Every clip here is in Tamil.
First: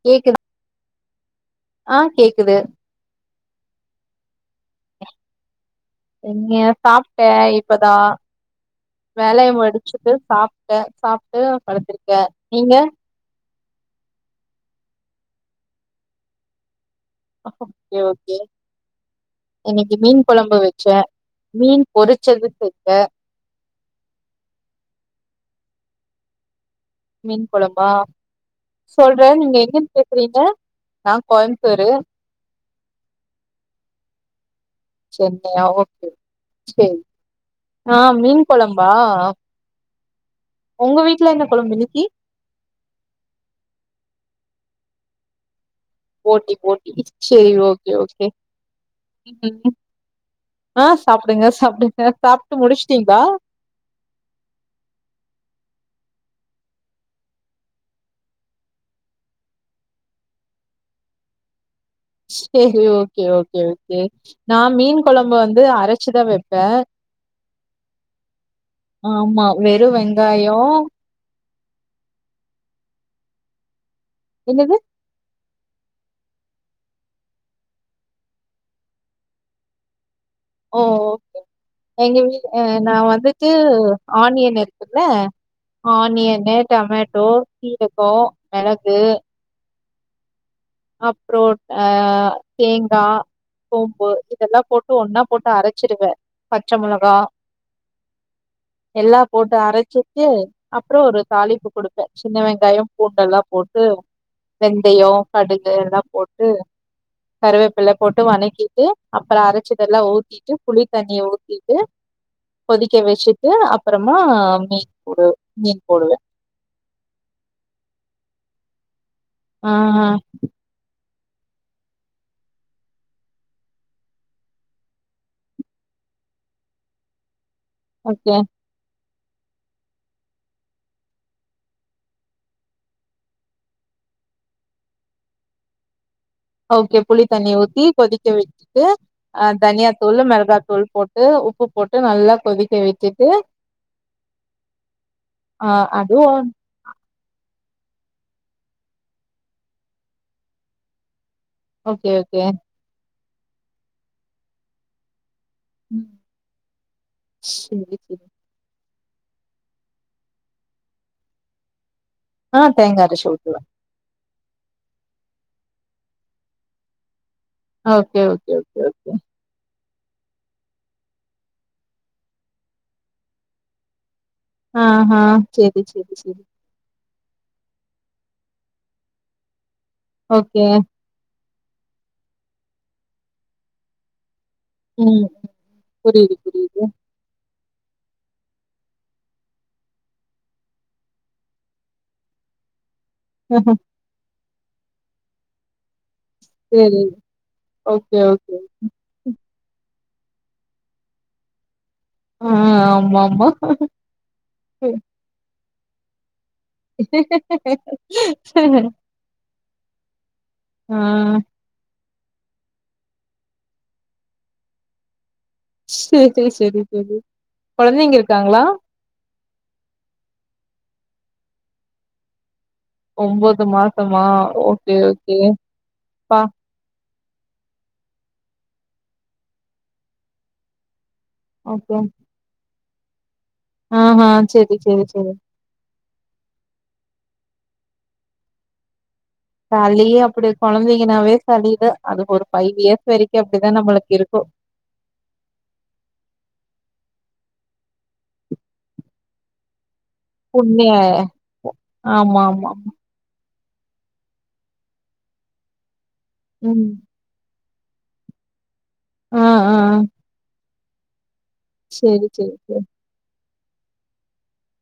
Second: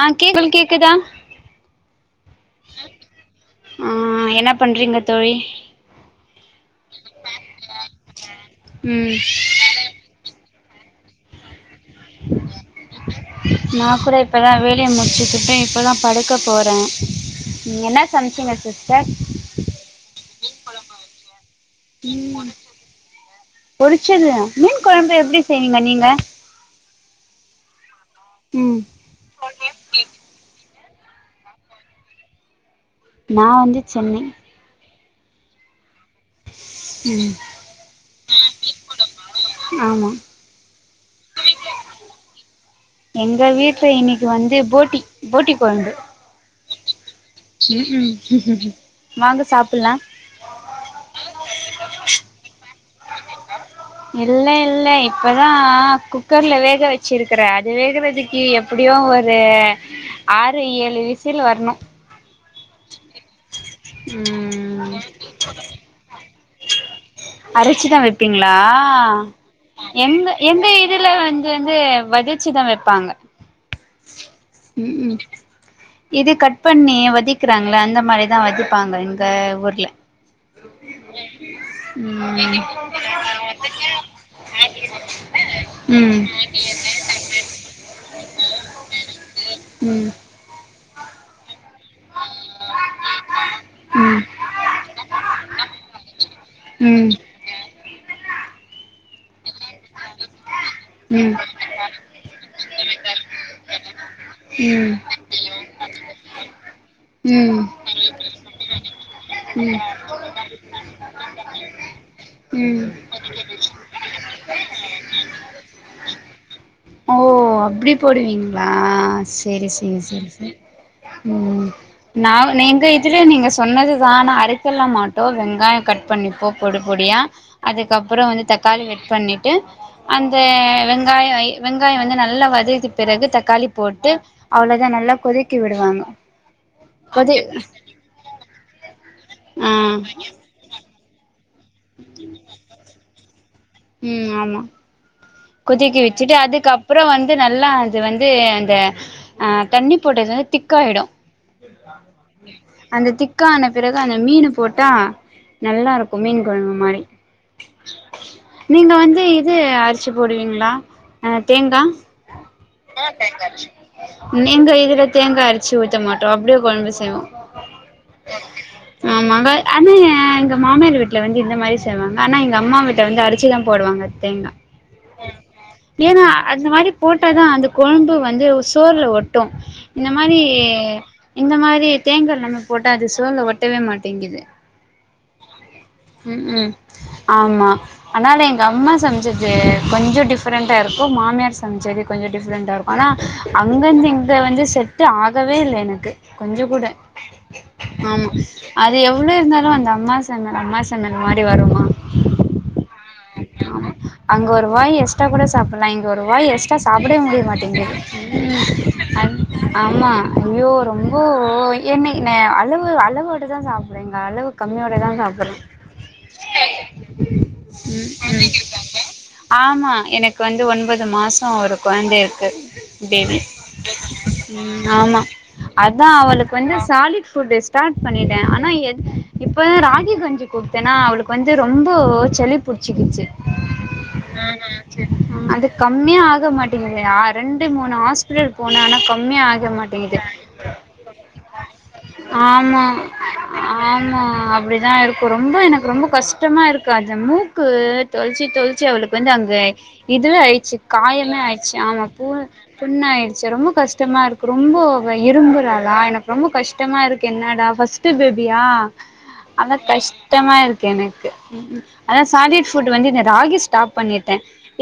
ஆ கேக்கு கேக்குது உங்களுக் கேக்குதா ஆ கேக்குது ஆ என்ன பண்றீங்க தோழி எங்க சாப்ட்டே இப்பதா ம் வேலய முடிச் சிட்டு சாப்ட்டே சாப்டுட்டு படுத்துருக்கே நீங்க நா கூட இப்பதா வேலய முடிச்சுக்கிட்டு இப்பதா படுக்க போறே நீங்க என்ன சமைச்சிங்க சிஸ்டர் இன்னக்கி மீன் கொழம்பு வச்சே மீன் பொறிச்சது செஞ்சே பொறிச்சதா மீன் கொழம்பு எப்டி செய்வீங்க நீங்க மீன் கொழம்பா ம் சொல்றே நீங்க எங்க இருந்து பேசுறீங்க நா கோயம்த்தூரு நா வந்து சென்னை சென்னையா ஓகே சேரி ம் ஆ மீன் கொழம்பா ஆமா ஒங்க வீட்ல என்ன கொழம்பு இன்னக்கி எங்க வீட்ல இன்னக்கி வந்து போட்டி போட்டி கொழம்பு போட்டி போட்டி செரி ம் ஓகே ஓகே ம் வாங்க ம் சாப்புட்லா ஆ சாப்டுங்க சாப்டுங்க சாப்ட்டு முடிச்சிட்டீங்களா இல்ல இல்ல இப்பதா குக்கர்ல வேக வச்சிருக்கிறே அது வேகுறதுக்கு எப் எப்படியு ஒரு ஆறு ஏழு விசில் வரனு சேரி ஓகே ஓகே ஓகே நா மீன் கொழம்ப வந்து அரைச்சிதா வப் அரச்சி தா வப்பீங்களா ஆமா வெறு எங்க வெங்காயோ எங்க இது ல வந்து வந்து வதச்சிதா வப்பாங்க என்னது ம் ம் இது கட் பண்ணி வதக்கிறாங்கள அந்த மாரிதா வதப்பாங்க எங்க ஊர்ல ஓ ஓகே எங்க ம் வீடு நா வந்துட்டு ஆனியன் இருக்குல்ல ம் ஆனியன்னு டமேட்டோ சீரகோ மெளகு ம் அப்றோ ஆ தேங்கா சோம்பு ம் இதெல்லா போட்டு ஒன்னா போட்டு அரச்சிருவே பச்ச ம் மொளகா எல்லா போட்டு அரச்சிட்டு அப்றோ ஒரு ம் தாளிப்பு குடுப்பே சின்ன வெங்காயோ பூண்டெல்லா போட்டு வெந்தயோ கடுகு எல்லா போட்டு கருவேப்பில போட்டு வணக்கிட்டு அப்பறோ ம் அரச்சதெல்லா ஊத்தி ட்டு புளி தண்ணிய ஊத்தீட்டு ம் ம் கொதிக்க வச்சு ட்டு அப்புறமா மீன் போடு மீன் போடுவே ஓ அப்டி போடுவீங்களா செரி ஆ செரி செரி செரி ம் நா நீங்க இதுலே நீங்க சொன்னதுதா ஆனா அரைக்கல்லா மாட்டோ வெங்காயொ கட் பண்ணிப்போ பொடி பொடியா அதுக்கப்பறோ ஓகே வந்து தக்காளி கட் பண்ணிட்டு அந்த வெங்காயோ வெங்காயோ வந்து நல்லா வதக்கி பிறகு தக்காளி போட்டு அவ்ளதா நல்லா கொதிக்க விடுவாங்க ஓகே கொதி புளித்தண்ணி ஊத்தி கொதிக்க வச்சுட்டு ஆ தனியா தூள் மெளகா தூள் போட்டு உப் உப்பு போட்டு நல்லா கொதிக்க வச்சுட்டு ம் ஆமா கொதிக்க அதுவு வச்சுட்டு அதுக்கு அப் அப்பறோ வந்து நல்லா அது வந்து அந்த ஆ தண்ணி போட்டது வந்து திக்காயிடு ஓகே ஓகே அந்த திக்கான பிறகு அந்த மீன் போட்டா நல்லா இருக்கு மீன் கொழம்பு மாரி சேரி சேரி நீங்க வந்து இது ச்சு போடுவீங்களா அ தேங்கா ஆ தேங்கா அரச்சு ஊத்துவே நீங்க இதுல தேங்கா அரச்சு ஊத்த மாட்டோ அப்டியே கொழம்பு செய்வோ ஓகே ஓகே ஓகே ஓகே ஆமா வெ ஆனா எங்க மாமியார் வீட்டுல வந்து இந்த மாரி செய்வாங்க ஆனா எங்க அம்மா வீட்டுல வந்து அரச்சுதா போடுவாங்க தேங்கா ஆஹா செரி செரி ஏன்னா செரி அந்த மாரி போட்டாதா அந்த கொழம்பு வந்து சோறுல ஒட்டு இந்த மாரி ஓகே இந்த மாரி தேங்கா இல்லாம போட்டா அது சோறுல ஒட்டவே மாட்டேங்குது ம் புரியுது ம் ம் புரியுது ஆமா அதனால எங்க அம்மா செமச்சது கொஞ்சொ டிஃப்ரெண்டா இருக்கு மாமியார் சமைச்சது கொஞ்சொ டிஃப்ரெண்டா இருக்கு ஆனா அங்கேருந்து இங்கே வந்து செட்டு ஆகவே இல்ல எனக்கு கொஞ்சொ கூட சேரி ஓகே ஆமா ஓகே அது எவ்ளோ இருந்தாலு அந்த அம்மா சமையல் அம்மா சமையல் மாரி வருமா ம் ஆமா ஆமா அங்க ஒரு வாய் எக்ஸ்டா கூட சாப்படலா இங்க ஒரு வாய் எக்ஸ் டா சாப்டவே முடிய மாட்டேங்து ம் அன் ஆமா ஐயோ ஆ ரொம்போ என்னைக் நா அளவு அளவோடதா சாப்புடுறங்க அளவு கம்மியோடதா சாப்டுறே செதி செரி தோழி ஆமா எனக்கு வந்து ஒன்பது மாசோ ஒரு கொழந்த இருக்கு பேபி மாசமா ம் ஓகே ஆமா ஓகே அதா பா அவளுக்கு வந்து சாலிட் புட் ஸார்ட் பண்ணிட்டே ஆனா எ இப்ப ராகி கஞ்சி குடுத்தேன்னா அவளுக்கு வந்து ரொம்போ ஓகே சளி ச்சிக்குச்சு ஆஹா செரி செரி செரி அதுக் கம்மியா ஆக மாட்டேங்குது அ ரெண்டு மூணு ஹாஸ்பிட்டல் போன ஆனா கம்மியா ஆ சளி அப்டி கொழந்தைங்கனாவே சளிதா அது ஒரு ஃபைவ் ஆமா இயர்ஸ் வரைக்கு அப்டிதா நம்மளுக்கு ஆமா இருக்கு அப்டிதா இருக்கு ரொம்ப எனக்கு ரொம்ப கஷ்டமா இருக்கு அந்த மூக் கு தொளிச்சி தொளிச்சி அவளுக்கு வந்து அங்கே இதுவே ஆயிச்சு புண்ணிய காயமே ஆயிச்சு ஆமா பூ புண்ணாயிடுச்சு ரொம்ப கஷ் கஷ்டமா இருக்கு ரொம்போ அவ இரும்புறாளா எனக்கு ரொம்போ ம் கஷ்டமாருக்கு என்னடா ஃபர்ஸ்ட்டு பேபியா ஆ ஆ அதா கஷ்டமாருக்கு எனக்கு அதா செரி செரி சாலிட் செரி ஃபுட் வந்து இந்த ராகி ஸ்டாப் பண்ணிட்டே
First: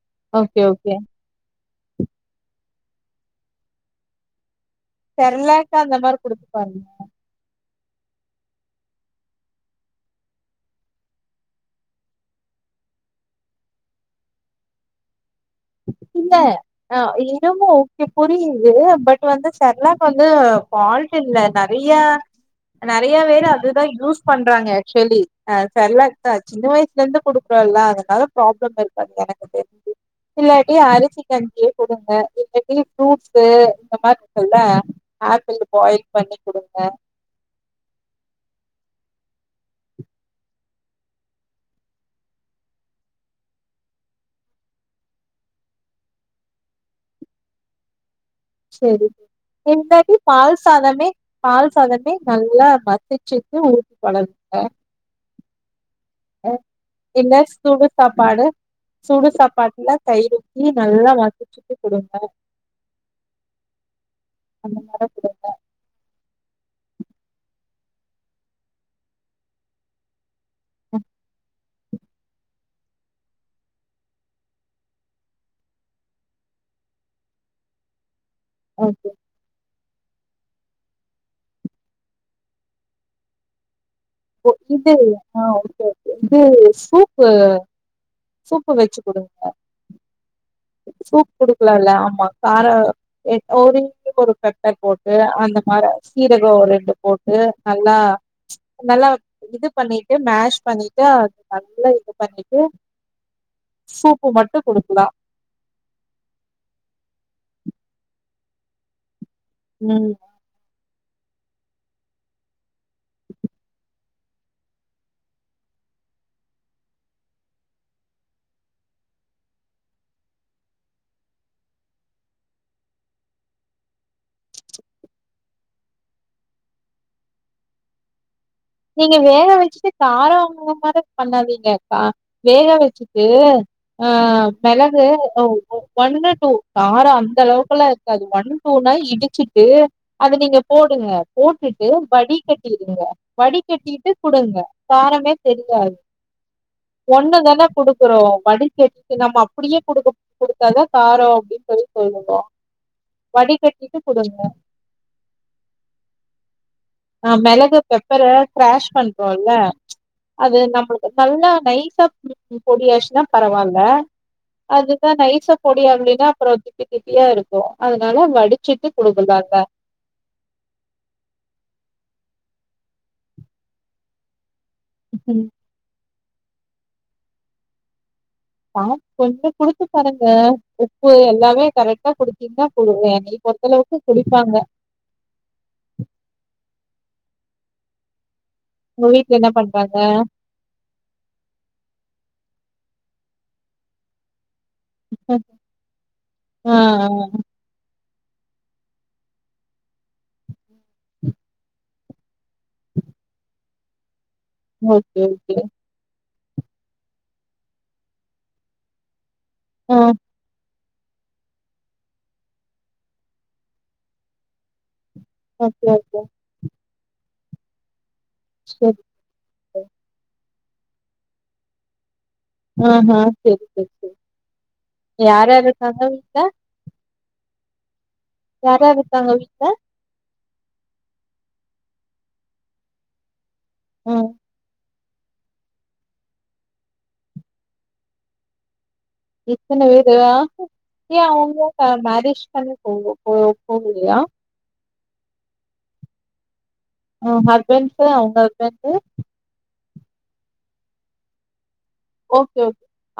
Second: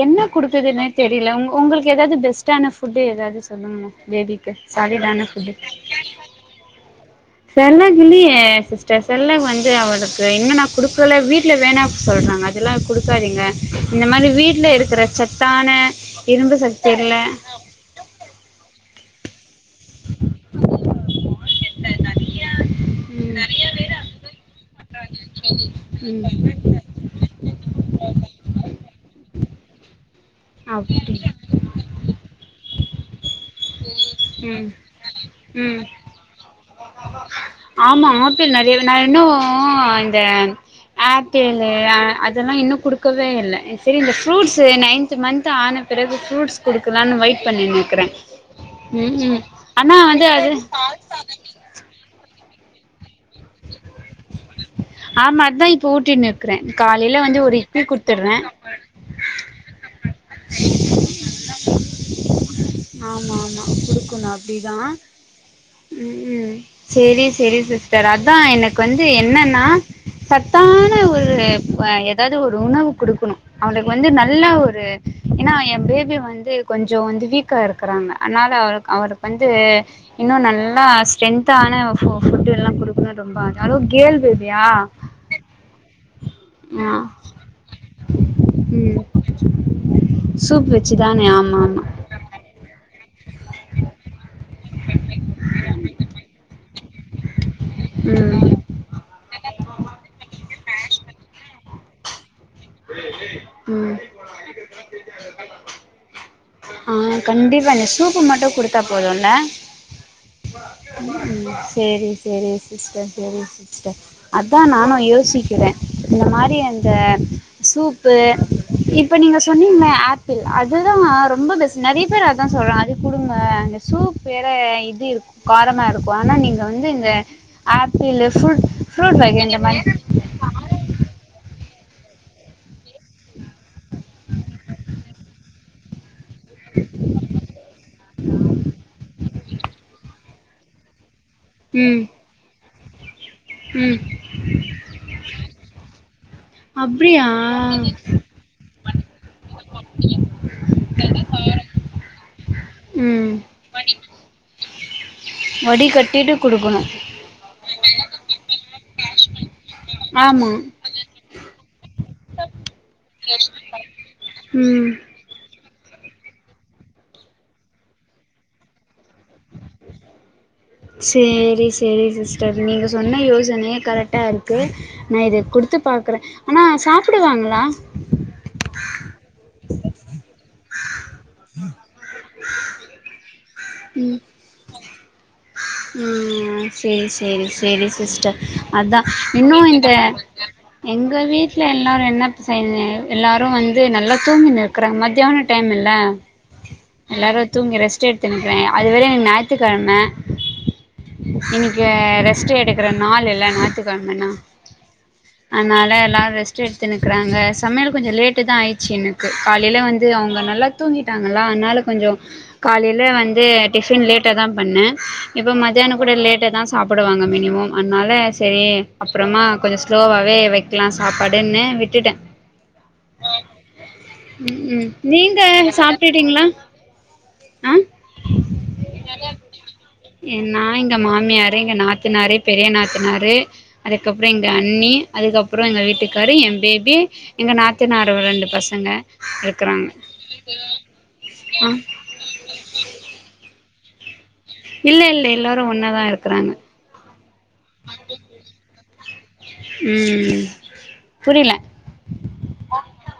என்ன ஓகே குடுக்குறதுன்னே ஓகே தெரில உங் உங்களுக்கு எதாவது பெஸ் ட்டான ஃபுட்டு எதாது சொல்லுங்களே பேபிக்கு சாலிடான ஃபுட்டு செர்லாக் அந்த மாரி குடுத்து பாருங்க செர்லக் இல்லையே சிஸ்டர் செர்லக் வந்து அவளுக்கு இன்னு நா குடுக்கவேல வீட்ல வேணா சொல்றாங்க அதெல்லா குடுக்காதீங்க இந்த மாரி வீட்ல இருக்கிற ச த்தான இரும்புசத்துல கு புரியுது பட் வந்து செர்லாக்கு வந்து ஃபால்ட் இல்ல நெறைய நெறையா பேரு அதுதா யூஸ் பண்றாங்க ஆக்சுவலி அ ம் செர்லக்தா ம் சின்ன வயசு லேந்து குடுக்குறோல்ல அதனால ப்ராப்ளம் இருக்காது எனக்கு தெரிஞ்சு இல்லாட்டி அப்டி அரிசி கஞ்சியே குடுங்க இல்லாட்டி ஃப்ரூட்ஸ் இந்த மாரிருக்குல்ல ம் ஆப்பிள் ம் பாயில் பண்ணி குடுங்க ஆமா ஆப்பிள் நெறைய நா இன்னு இந்த ஆப்பிள் அ அதெல்லா இன்னு குடுக்கவே இல்ல சரி இந்த ஃப்ரூட்ஸ் நைன்த் மன்த் ஆன பெறகு ஃப்ரூட்ஸ் குடுக்கலான்னு வெயிட் பண்ணின்னு இருக்கறே செரி இல்லாட்டி பால் சாதமே பால் சாதமே நல்லா மசிச்சிட்டு [unintelligible] ஆமா அதா இப்ப ஊட்டிட்ன்னுருக்குறே காலைல இல்ல வந்து ஒரு இட்லி சுடு குடுத்துருவே சாப்பாடு சுடு சாப்பாட்டுல தயிர் ஊத்தி நல்லா மசிச்சிட்டு குடுப்பே ஆமாமா குடுக்கணு அப்டிதா அந்த மாரி குடுங்க ம் ம் சேரி சேரி சிஸ்டர் அதா எனக்கு வந்து என்னன்னா சத்தான ம் எதாது ஒரு உணவு குடுக்கணு அவளுக்கு வந்து நல்ல ஒரு ஏன்னா எ பேபி வந்து கொஞ்சோ வந்து வீக் க்கா இருக்றாங்க ஆனால அவ ஓகே அவளுக்கு வந் து இன்னு நல்லா ஸ்ட்டென்த்தான ஃபு ஃபுட்டு எல்லா குடுக்கணு ரொம்ப ஆச அது கேர்ள் பேபியா [inaudible] இது ஆ சூப்பு சூப்பு வச்சி ம் குடுங்க சூப் வச்சுதானே சூப் ஆமா குடுக்லால ஆமா காரோ லைக் ஒரே ஒரு பெப்பர் போட்டு அந்த மாரி சீரகோ ஒரு ரெண்டு போட்டு நல்லா ம் நல்லா இது பண்ணிட்டு மேஷ் பண்ணிட்டு நல்லா இது பண்ணி ட்டு ம் சூப்பு மட்டு குடுக்லா ஆ கண்டிப்பா இ சூப்பு மட்டு குடுத்தா போதுல்ல ம் ம் சேரி சேரி சிஸ்டர் சேரி சிஸ்டர் அதா நானு யோசிக்கிறே இந்த மாரி அந்த சூப்பு இப்ப நீங்க சொன்னீங்ல ஆப்பிள் அதுதா ரொம்ப பெஸ்ட் நறைய பேரு அதா சொல்றாங்க அது குடுங்க அந்த சூப் வேற இது இருக்கு காரமாருக்கு ஆனா நீங்க வந்து இந்த ஆப்பிளு ஃபுட் நீங்க வேக வச்சிட்டு காரோ [inaudible] மாரி பண்ணாதீங்க க வேக வச்சிட்டு ஆ மெளகு ஒன்னு காரோ அந்தளவுக்குல்லா இருக்காது ஒன் டூனா இடிச்சுட்டு அது நீங்க போடுங்க போட்டுட்டு ம் வடிகட்டிடுங்க வடி ம் கட்டிட்டு குடுங்க காரமே தெரியாது அப்டியா ஒண்ணு தானே குடுக்குறோ வடிக்கட்டி நம்ம அப்டியே குடுக்க குடுத்தாதா காரோ அப்டின் சொல்லி சொல்லுவோ ம் வடிகட்டி ட்டு குடுங்க வடிகட்டிட்டு குடுக்கணு ஆ மெளகு பெப்பர க்ராஷ் பண்றோல்ல ஆமா அது நம்ளு நல்லா நைசா பொடியாச்சினா பரவால்ல ம் அதுதா நைசா பொடி ஆகலைன்னா அப்றோ திப்பி திப்பியா இருக்கு அதனால வடிச்சிட்டு குடுக்கலாங்க சேரி சேரி சிஸ்டர் நீங்க சொன்ன யோசனையே கரெக்டாருக்கு நா இத குடுத்து பாக்குறே ஆனா சாப்டுவாங்களா சாப் கொஞ்சோ குடுத்து பாருங்க உப்பு எல்லாமே கரெக்டா குடுத்தீங்கன்னா [unintelligible] பொறுத்தளவுக்கு குடிப்பாங்க ம் சேரி சேரி சேரி சிஸ்டர் அதா உங்க வீட்ல என்ன இன்னு இந்த பண்றாங்க எங்க வீட்ல எல்லோரு என்ன செய் எல்லோரு வந்து நல்லா தூங்கின்னுரு க்கறாங் மதியான டைம்மில்ல ஆ ஆ எல்லாரு தூங்கி ரெஸ்ட் எத்துனு இருக்றாங்க அது வேற இன்னக்கி ஞாய்த்துக்கெழம இன்னக்கி ரெஸ்ட்டு எடுக்கேற நாள் இல்ல ஞாய்த்துக்கழமனா ஓகே ஓகே ஆனால எல்லாரு ரெஸ்ட் எத்துனுருக்றாங்க சமையல் கொஞ்சோ லேட்டு தா ஆய்ச்சி காலையில ஆ வந்து அவுங்க நல்லா தூங்கிட்டாங்களா அதனால கொஞ்சோ காலையில வந்து டிஃபன் லேட்டா தா பண்ண இப்ப ஓகே மதியான கூட ஓகே லேட்டா தா சாப்டுவாங்க மினிமம் அதனால சரி அப்றமா கொஞ்ச சரி ஸ்லோவாவே வெக்கலா சாப்பாடுன்னு விட்டுட்ட ஆஹ‌ சேரி சேரி ம் ம் நீங்க வீட்ல சாப்டுட்டீங்ளா ஆ யார் யார் இருக்காங்க வீட்ல என்னா எங்க மாமியாரு எங்க நாத்தனாரு பெரிய நாத்தனாரு அதுக்கப்றோ ம் எங்க அண்ணி அதுக்கப்றோ எங்க வீட்டுக்காரு எ பேபி எங்க நாத்தனாரோட ரெண்டு பசங்க இத்தன இருக்கறாங்க பேரு அ ஏ ஆ அவுங்க மேரேஜ் பண்ணி போ போ போகலையா இல்ல இல்ல எல்லாரு ஒன்னாதா இருக்கறாங்க ஓ ஹஸ்பண்டு அவுங்க ஹஸ்பண்டு ம் புரில ஓகே ஓ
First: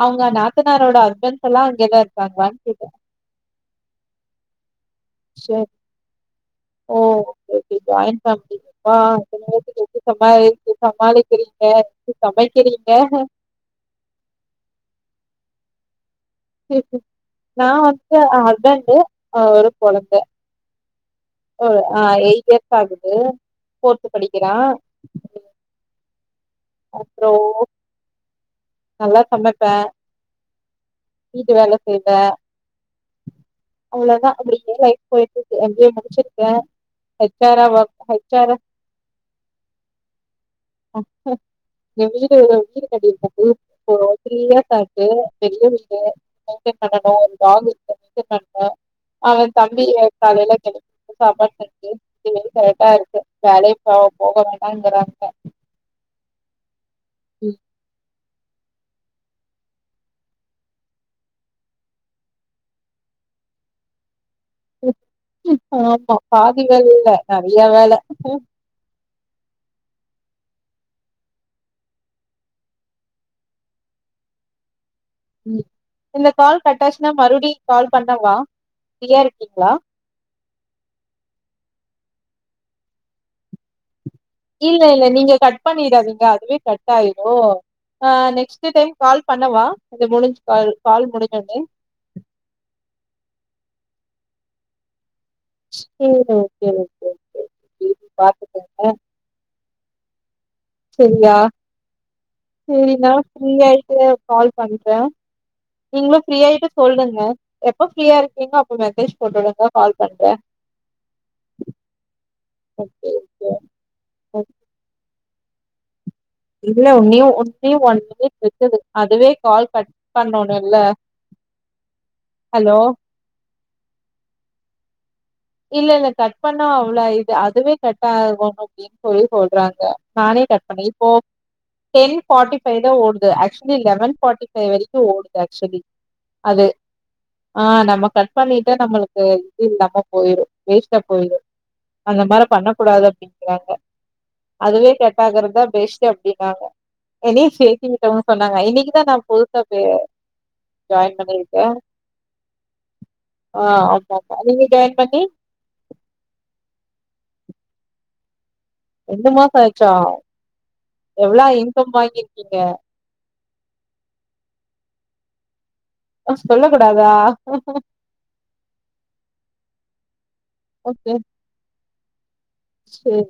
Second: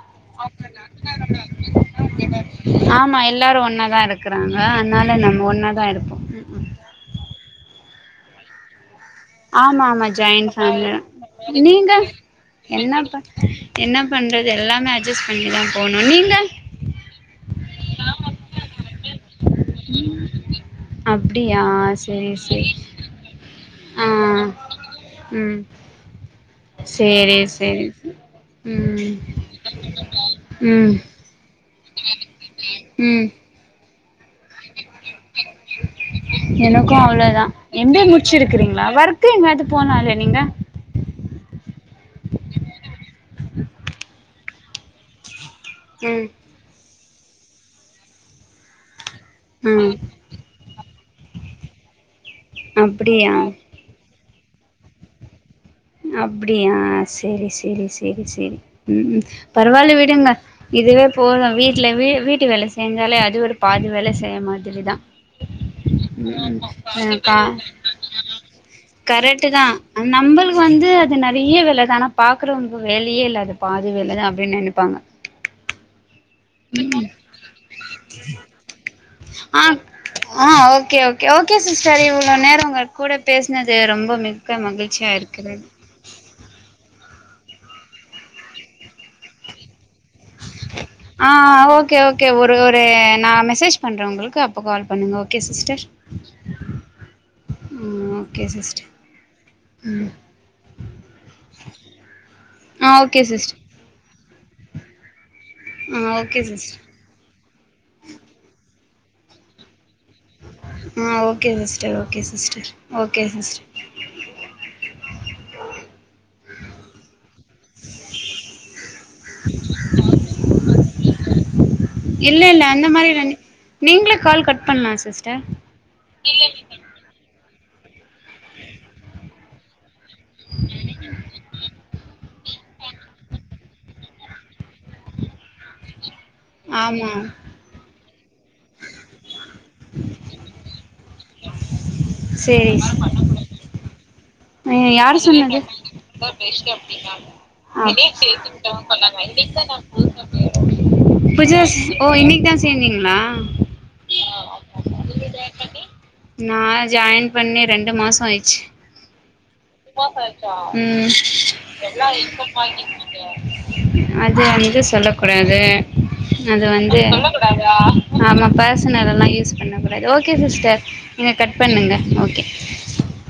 அவுங்க நாத்தனாரோட ஹஸ்பண்ட்ஸ் எல்லா இங்க தா இருக்காங்களனு கேட்ட ஆமா எல்லாரு ஒன்னா தா இருக்கறாங்க அதனால நம்ம சரி. ஒன்ன தா இருப்போ ஓ ஓகே ஓகே ஜாய்ண்டு ஃபேமலி ஆ இத்தன பேத்துக்கு ஆமா எப்டி ஆமா சமாளி ஜாயிண்ட் ஃபேமிலி சமாளிக்கிறீங்க நீங்க எப்டி சமைக்கிறீங்க என்ன பண் என்ன பண்றது எல்லாமே அட்ஜஸ்ட் பண்ணி தா போணு நீங்க சேரி சேரி நா வந்து ஹஸ்பண்டு ஒரு கொழந்த அப்டியா ஒரு அ சேரி சேரி இயர்ஸ் ஆகுது. ஆ படிக்கிறான். ம் சேரி அப்புறம் சேரி சே நல்லா சமைப்ப ம் வீட்டு வேல செய்வ ம் அவ்ளோதா அப்டியே லைஃப் போயிட்டு எனக்கு அவ்ளோதா ஆரா எம் எ ஒர்க் ஹெச் முடிச்சிருக்கிங்களா ஒர்க்கு எங்காது போலால்ல நீங்க எ வீடு வீடு கட்டிருக்காரு இப்போ தீரி இயர்ஸ் ஆச்சி பெரிய ம் [unintelligible] பண்ணனு ஒரு டாகு [unintelligible] பண்ணனு அவ தம்பி ம் காலையில கெளம் சாப்பாடு‌ செஞ்சி இதுவே கரெக்டா இருக்கு அப்டியா வேலை போ போக வேண்டாங்கிறாங்க அப்டியா சேரி சேரி சேரி சேரி ம் பரவாயில்ல விடுங்க இதுவே போது வீட்ல வி வீட்டு வேல செஞ்சாலே அது ஒரு பாதி வேல செய்ய மாட் டிகுதா ஆமா பாதி வேல இல்ல ஆ கா நெறைய வேல கரெட்டுதா அ நம்பளுக் கு வந்து அது நெறைய வேல தா ஆனா பாக்குறவங்களுக்கு வேலையே இல்ல அது பாதி வேல தா அப்டின்னு நெனைப்பாங்க ம் இந்த கால் கட்டாச்சுன்னா மறுபுடியு கால் பண்ணவா ஃப்ரீயா ஆ இருக்கீங்களா ஆ ஓகே ஓகே ஓகே சிஸ்டர் இவ்ளோ நேரோ உங்க கூட பேசுனது ரொம்ப மி இல்ல இல்ல நீங்க கட் பண்ணிடாதீங்க அதுவே கட் டாயிரு அ நெக்ஸ்ட்டு டைம் கால் பண்ணவா இது முடிஞ்சு க கால் ஆ முடிஞ்சோனே ஓகே ஓகே ஒரு ஒரு நா மெசேஜ் பண்ற உங்களுக்கு அப் போ கால் பண்ணுங்க ஓகே சிஸ்டர் சேரி ஓகே ஓகே ஓகே பேபி ம் ஓகே பாத்துக்கங்க சிஸ்டர் ம் சேரியா ஆ சேரி நா ஓகே சிஸ்டர் ஃப்ரீயாயிட்டு கால் பண்ற ஆ நீங்களு ஓகே ஃப்ரீயாயிட்டு சிஸ்டர் சொல்லுங்க எப்ப ஃப்ரீயா இருக்கீங்கோ அப்ப மெசேஜ் போட்டு உடுங்க கால் பண்ற ஆ okay sister okay sister okay sis okay. இல்ல ஒன்னுயோ ஒன்னே ஒன் மினிட் இருக்குது அதுவே கால் கட் பண்ணோணுல்ல இல்ல இல்ல அந்த மாரில நி நீங்களே கால் கட் பண்லா சிஸ்டர் இல்ல இல்ல கட் பண்ணா அவ்ளோ இது அதுவே கட் ஆகணு அப்டின்னு சொல்லி சொல்றாங்க நானே கட் பண்ணி இப்போ டென் பார்டி ஃபைவ் தா ஓடுது ஆக்சுவெலி லெவன் பார்டி வரைக்கு ஓடுது ஆக்சுவெலி அது ஆமா ஆ நம்ம கட் பண்ணிட்டா நம்மளுக்கு இது இல்லாம போயிரு வேஸ்ட்டா போய்டு அந்த மாரி பண்ண சேரி கூடாது அப்டிங்கிறாங்க அய்யோ அதுவே யாரு சொன்னது கட்டாகறதா பெஷ்டு அதா அப்டின்னாங்க பெஸ்ட் அப்டின்னாங்க எனி சேதிவிட்டோ சொன்னாங்க இன்னைக்குதா நா புதுசா பே ஜாயின் [inaudible] பண்ணிருக்கே பஜாஜ் ஓ இன்னைக் தா சேந்தீங்ளா ஆ ஆமா ஆமா நீங்க ஜாயின் பண்ணி நா ஜாயின் பண்ணி ரெண்டு மாசம் ஆயிடுச்சு ரெண்டு மாச ஆயி ரெண்டு மாசம் ஆச்சா இன்கம் எல்லாம் இப்ப வாங்கிருக்கீங்க மாரி அது வந்து சொல்ல கூடாது அது சொல்ல வந்து கூடாதா ஆமா பர்சனல் எல்லா யூஸ் பண்ண கூடாது ஓகே சிஸ்டர் நீங்க கட் பண்ணுங்க ஓகே சேர்